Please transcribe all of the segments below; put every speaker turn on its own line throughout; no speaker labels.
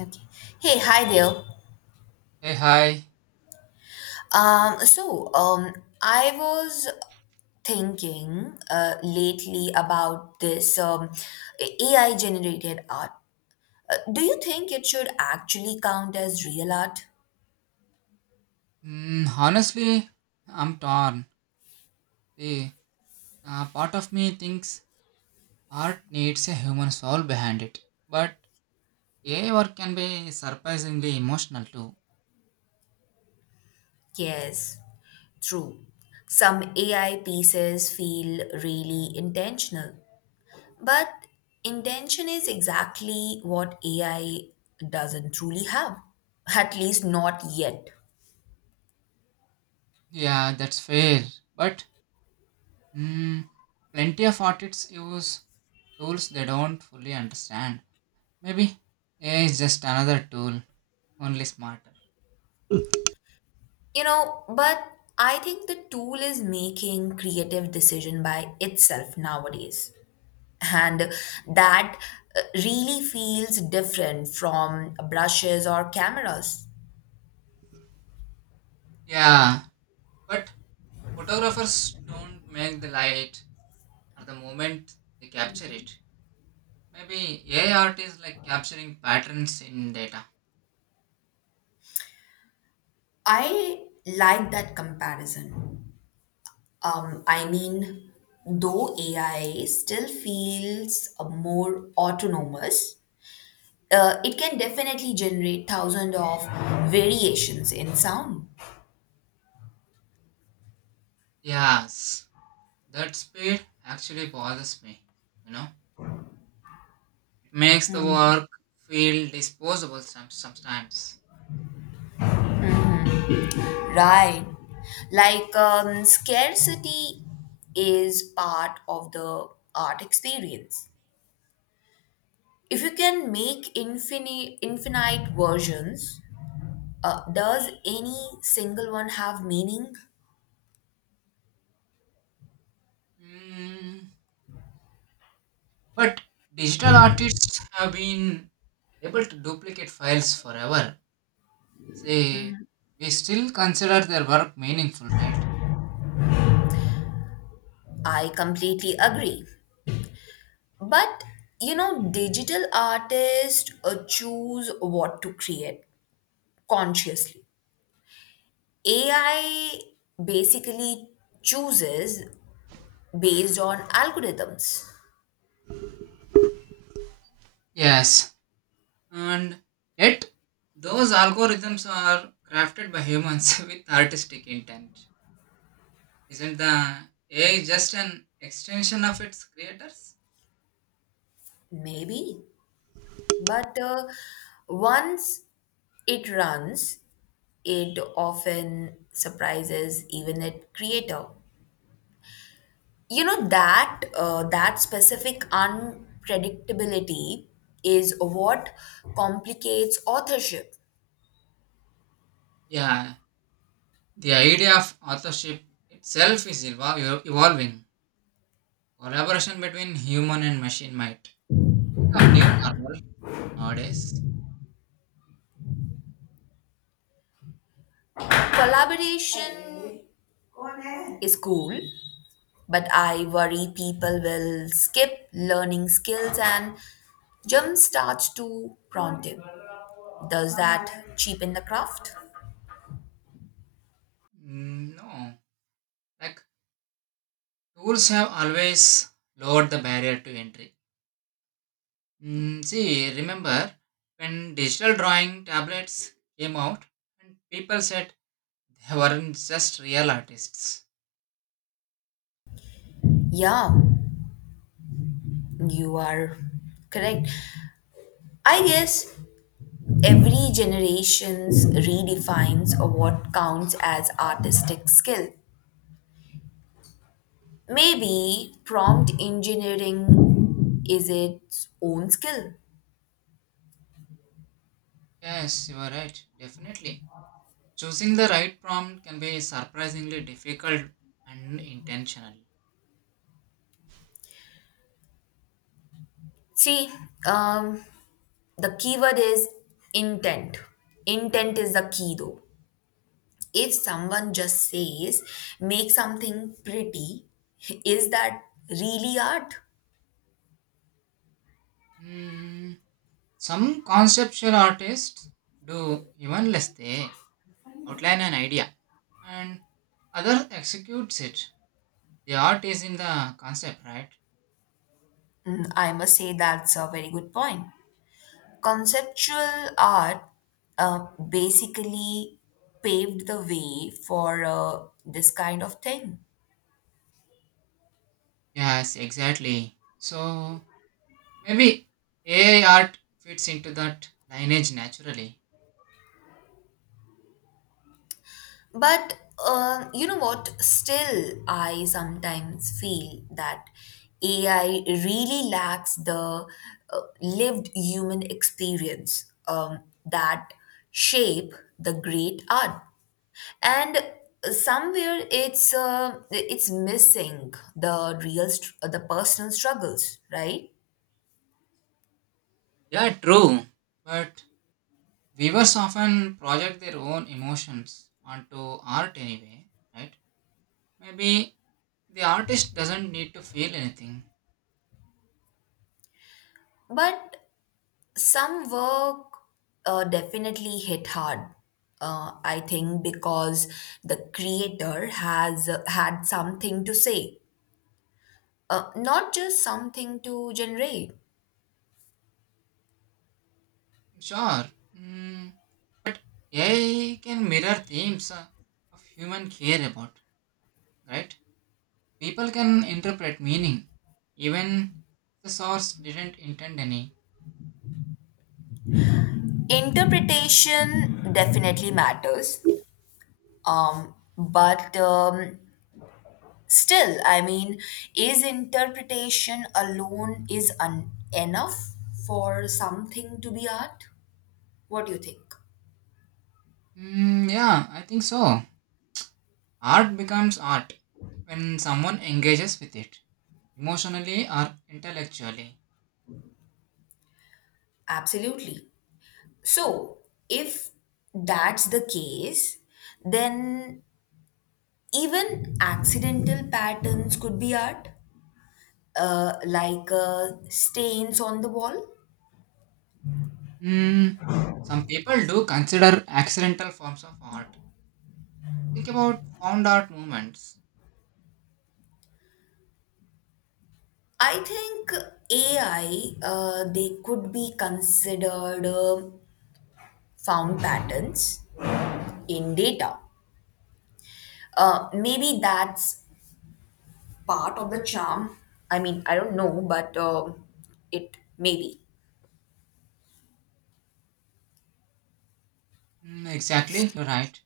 Okay. Hey, hi there.
Hey, hi.
Um, so, um, I was thinking lately about this AI generated art. Do you think it should actually count as real art?
Mm, honestly, I'm torn. See, part of me thinks art needs a human soul behind it. But AI work can be surprisingly emotional too.
Yes, true. Some AI pieces feel really intentional, but intention is exactly what AI doesn't truly have, at least not yet.
Yeah, that's fair. But mm, plenty of artists use tools they don't fully understand. Maybe AI is just another tool, only smarter.
You know, but I think the tool is making creative decision by itself nowadays. And that really feels different from brushes or cameras.
Yeah, but photographers don't make the light or the moment they capture it. Maybe AI art is like capturing patterns in data.
I like that comparison. I mean, though AI still feels more autonomous, it can definitely generate thousands of variations in sound.
Yes, that speed actually bothers me. You know, it makes the
Hmm.
work feel disposable sometimes.
Right. Like scarcity is part of the art experience. If you can make infinite versions, does any single one have meaning?
Mm, but digital artists have been able to duplicate files forever. Say, we still consider their work meaningful, right?
I completely agree. But you know, digital artists choose what to create consciously. AI basically chooses based on algorithms.
Yes, and yet those algorithms are crafted by humans with artistic intent. Isn't the AI just an extension of its creators?
Maybe. But once it runs, it often surprises even its creator. You know that specific unpredictability is what complicates authorship.
Yeah, the idea of authorship itself is evolving. Collaboration between human and machine might become new normal nowadays.
Collaboration is cool, but I worry people will skip learning skills and jump starts to prompting. Does that cheapen the craft?
Mm, no, like tools have always lowered the barrier to entry. Mm, see, remember when digital drawing tablets came out, and people said they weren't just real artists.
Yeah, you are correct. I guess every generations redefines of what counts as artistic skill. Maybe prompt engineering is its own skill.
Yes, you are right, definitely. Choosing the right prompt can be surprisingly difficult and intentional.
See, um, the keyword is intent. Intent is the key though. If someone just says, make something pretty, is that really art?
Hmm, some conceptual artists do even less, they outline an idea and other executes it. The art is in the concept, right?
Mm, I must say that's a very good point. Conceptual art basically paved the way for this kind of thing.
Yes, exactly. So maybe AI art fits into that lineage naturally.
But you know what? Still, I sometimes feel that AI really lacks the lived human experience that shape the great art. And somewhere it's missing the personal struggles, right?
Yeah, true. But viewers often project their own emotions onto art anyway, right? Maybe the artist doesn't need to feel anything.
But some work definitely hit hard. I think because the creator has had something to say, not just something to generate.
Sure, mm, but AI can mirror themes of human care about, right? People can interpret meaning, even if the source didn't intend any.
Interpretation definitely matters. But still, I mean, is interpretation alone enough for something to be art? What do you think?
Mm, yeah, I think so. Art becomes art when someone engages with it, emotionally or intellectually.
Absolutely. So, if that's the case, then even accidental patterns could be art, like stains on the wall.
Mm, some people do consider accidental forms of art. Think about found art movements.
I think AI, they could be considered found patterns in data. Maybe that's part of the charm. I mean, I don't know, but it maybe.
Mm, exactly, you're right.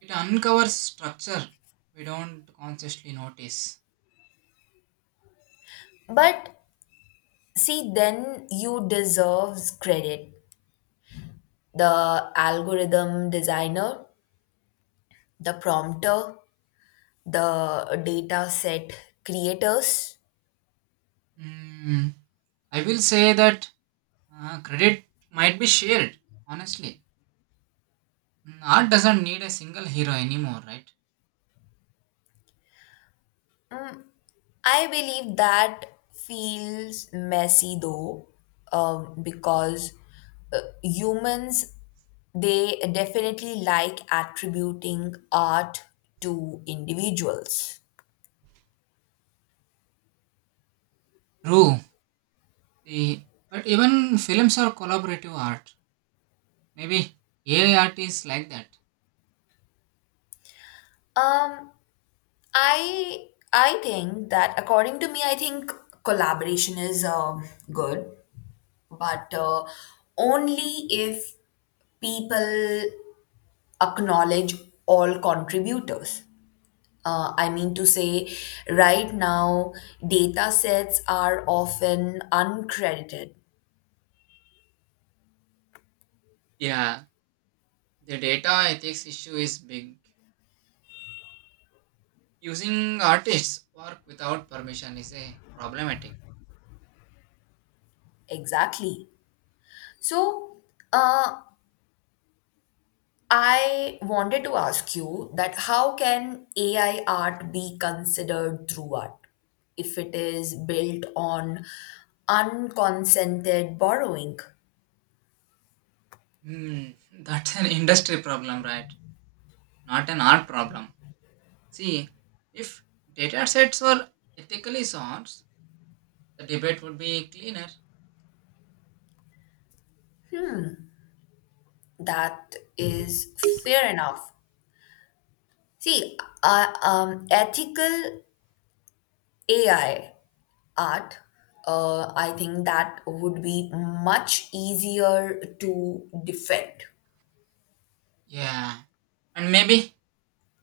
It uncovers structure we don't consciously notice.
But see, then you deserves credit the algorithm designer, the prompter, the data set creators.
Mm, I will say that credit might be shared, honestly. Mm, art doesn't need a single hero anymore, right?
I believe that feels messy though, because humans they definitely like attributing art to individuals.
True. See, but even films are collaborative art. Maybe AI art is like that.
Um, I I think that according to me, I think collaboration is good, but only if people acknowledge all contributors. I mean to say, right now, data sets are often uncredited.
Yeah, the data ethics issue is big. Using artists' work without permission is a problematic.
Exactly. So, uh, I wanted to ask you that how can AI art be considered through art if it is built on unconsented borrowing?
Hmm, that's an industry problem, right? Not an art problem. See, if data sets were ethically sourced, the debate would be cleaner.
That is fair enough. See, ethical AI art, I think that would be much easier to defend.
Yeah, and maybe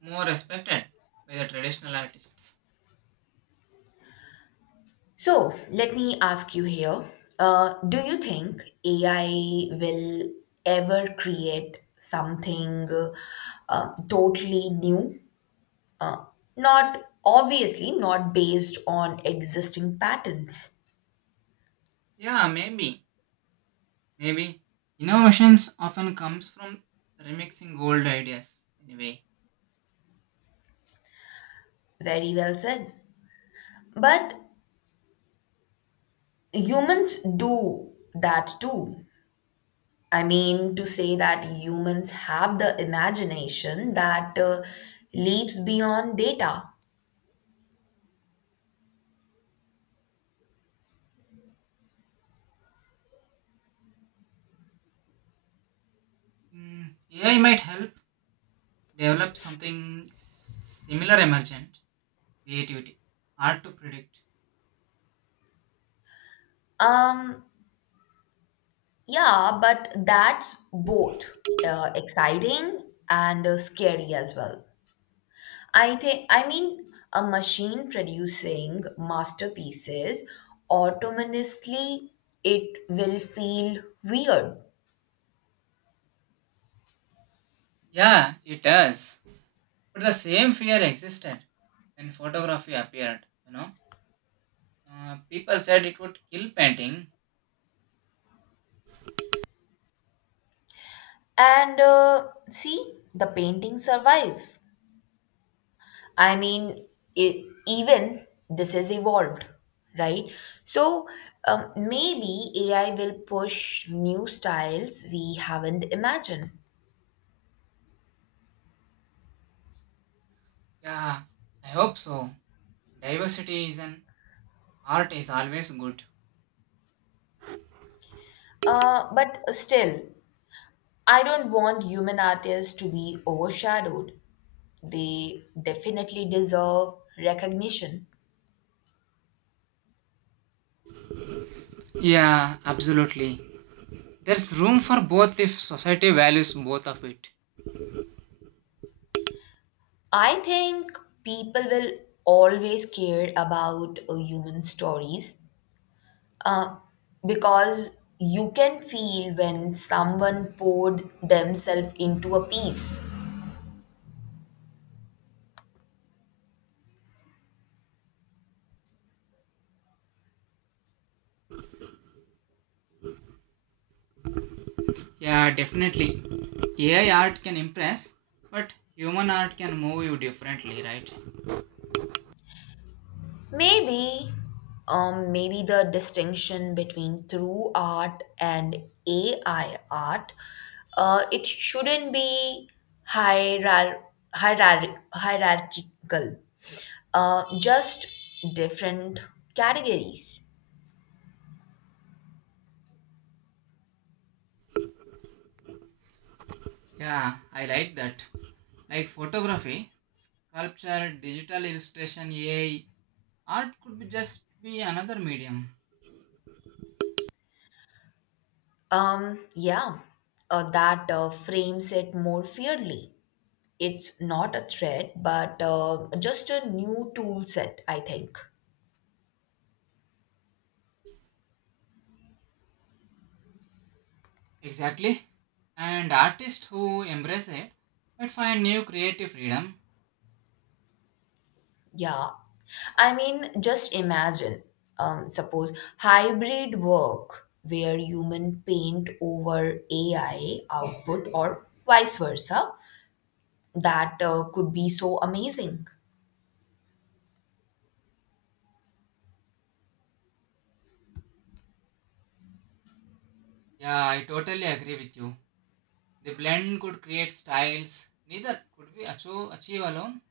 more respected by the traditional artists.
So, let me ask you here do you think AI will ever create something totally new? Uh, Not obviously, not based on existing patterns.
Yeah, maybe. Maybe. Innovations often comes from remixing old ideas anyway.
Very well said. But humans do that too. I mean, to say that humans have the imagination that leaps beyond data.
Mm, AI might help develop something similar emergent creativity. Hard to predict.
Um, yeah, but that's both exciting and scary as well. I think, I mean, a machine producing masterpieces autonomously, it will feel weird.
Yeah, it does. But the same fear existed when photography appeared, you know. People said it would kill painting.
And see, the paintings survive. I mean, even this is evolved, right? So maybe AI will push new styles we haven't imagined.
Yeah, I hope so. Diversity is an art is always good.
But still, I don't want human artists to be overshadowed. They definitely deserve recognition.
Yeah, absolutely. There's room for both if society values both of it.
I think people will always care about human stories, because you can feel when someone poured themselves into a piece.
Yeah, definitely. AI art can impress, but human art can move you differently, right?
Maybe, maybe the distinction between true art and AI art, it shouldn't be hierar- hierarchical, just different categories.
Yeah, I like that. Like photography, sculpture, digital illustration, AI, art could be just be another medium.
Yeah, that frames it more fairly. It's not a threat, but just a new tool set, I think.
Exactly. And artists who embrace it might find new creative freedom.
Yeah. I mean, just imagine, suppose hybrid work where human paint over AI output or vice versa. That could be so amazing.
Yeah, I totally agree with you. The blend could create styles neither could be achieve alone.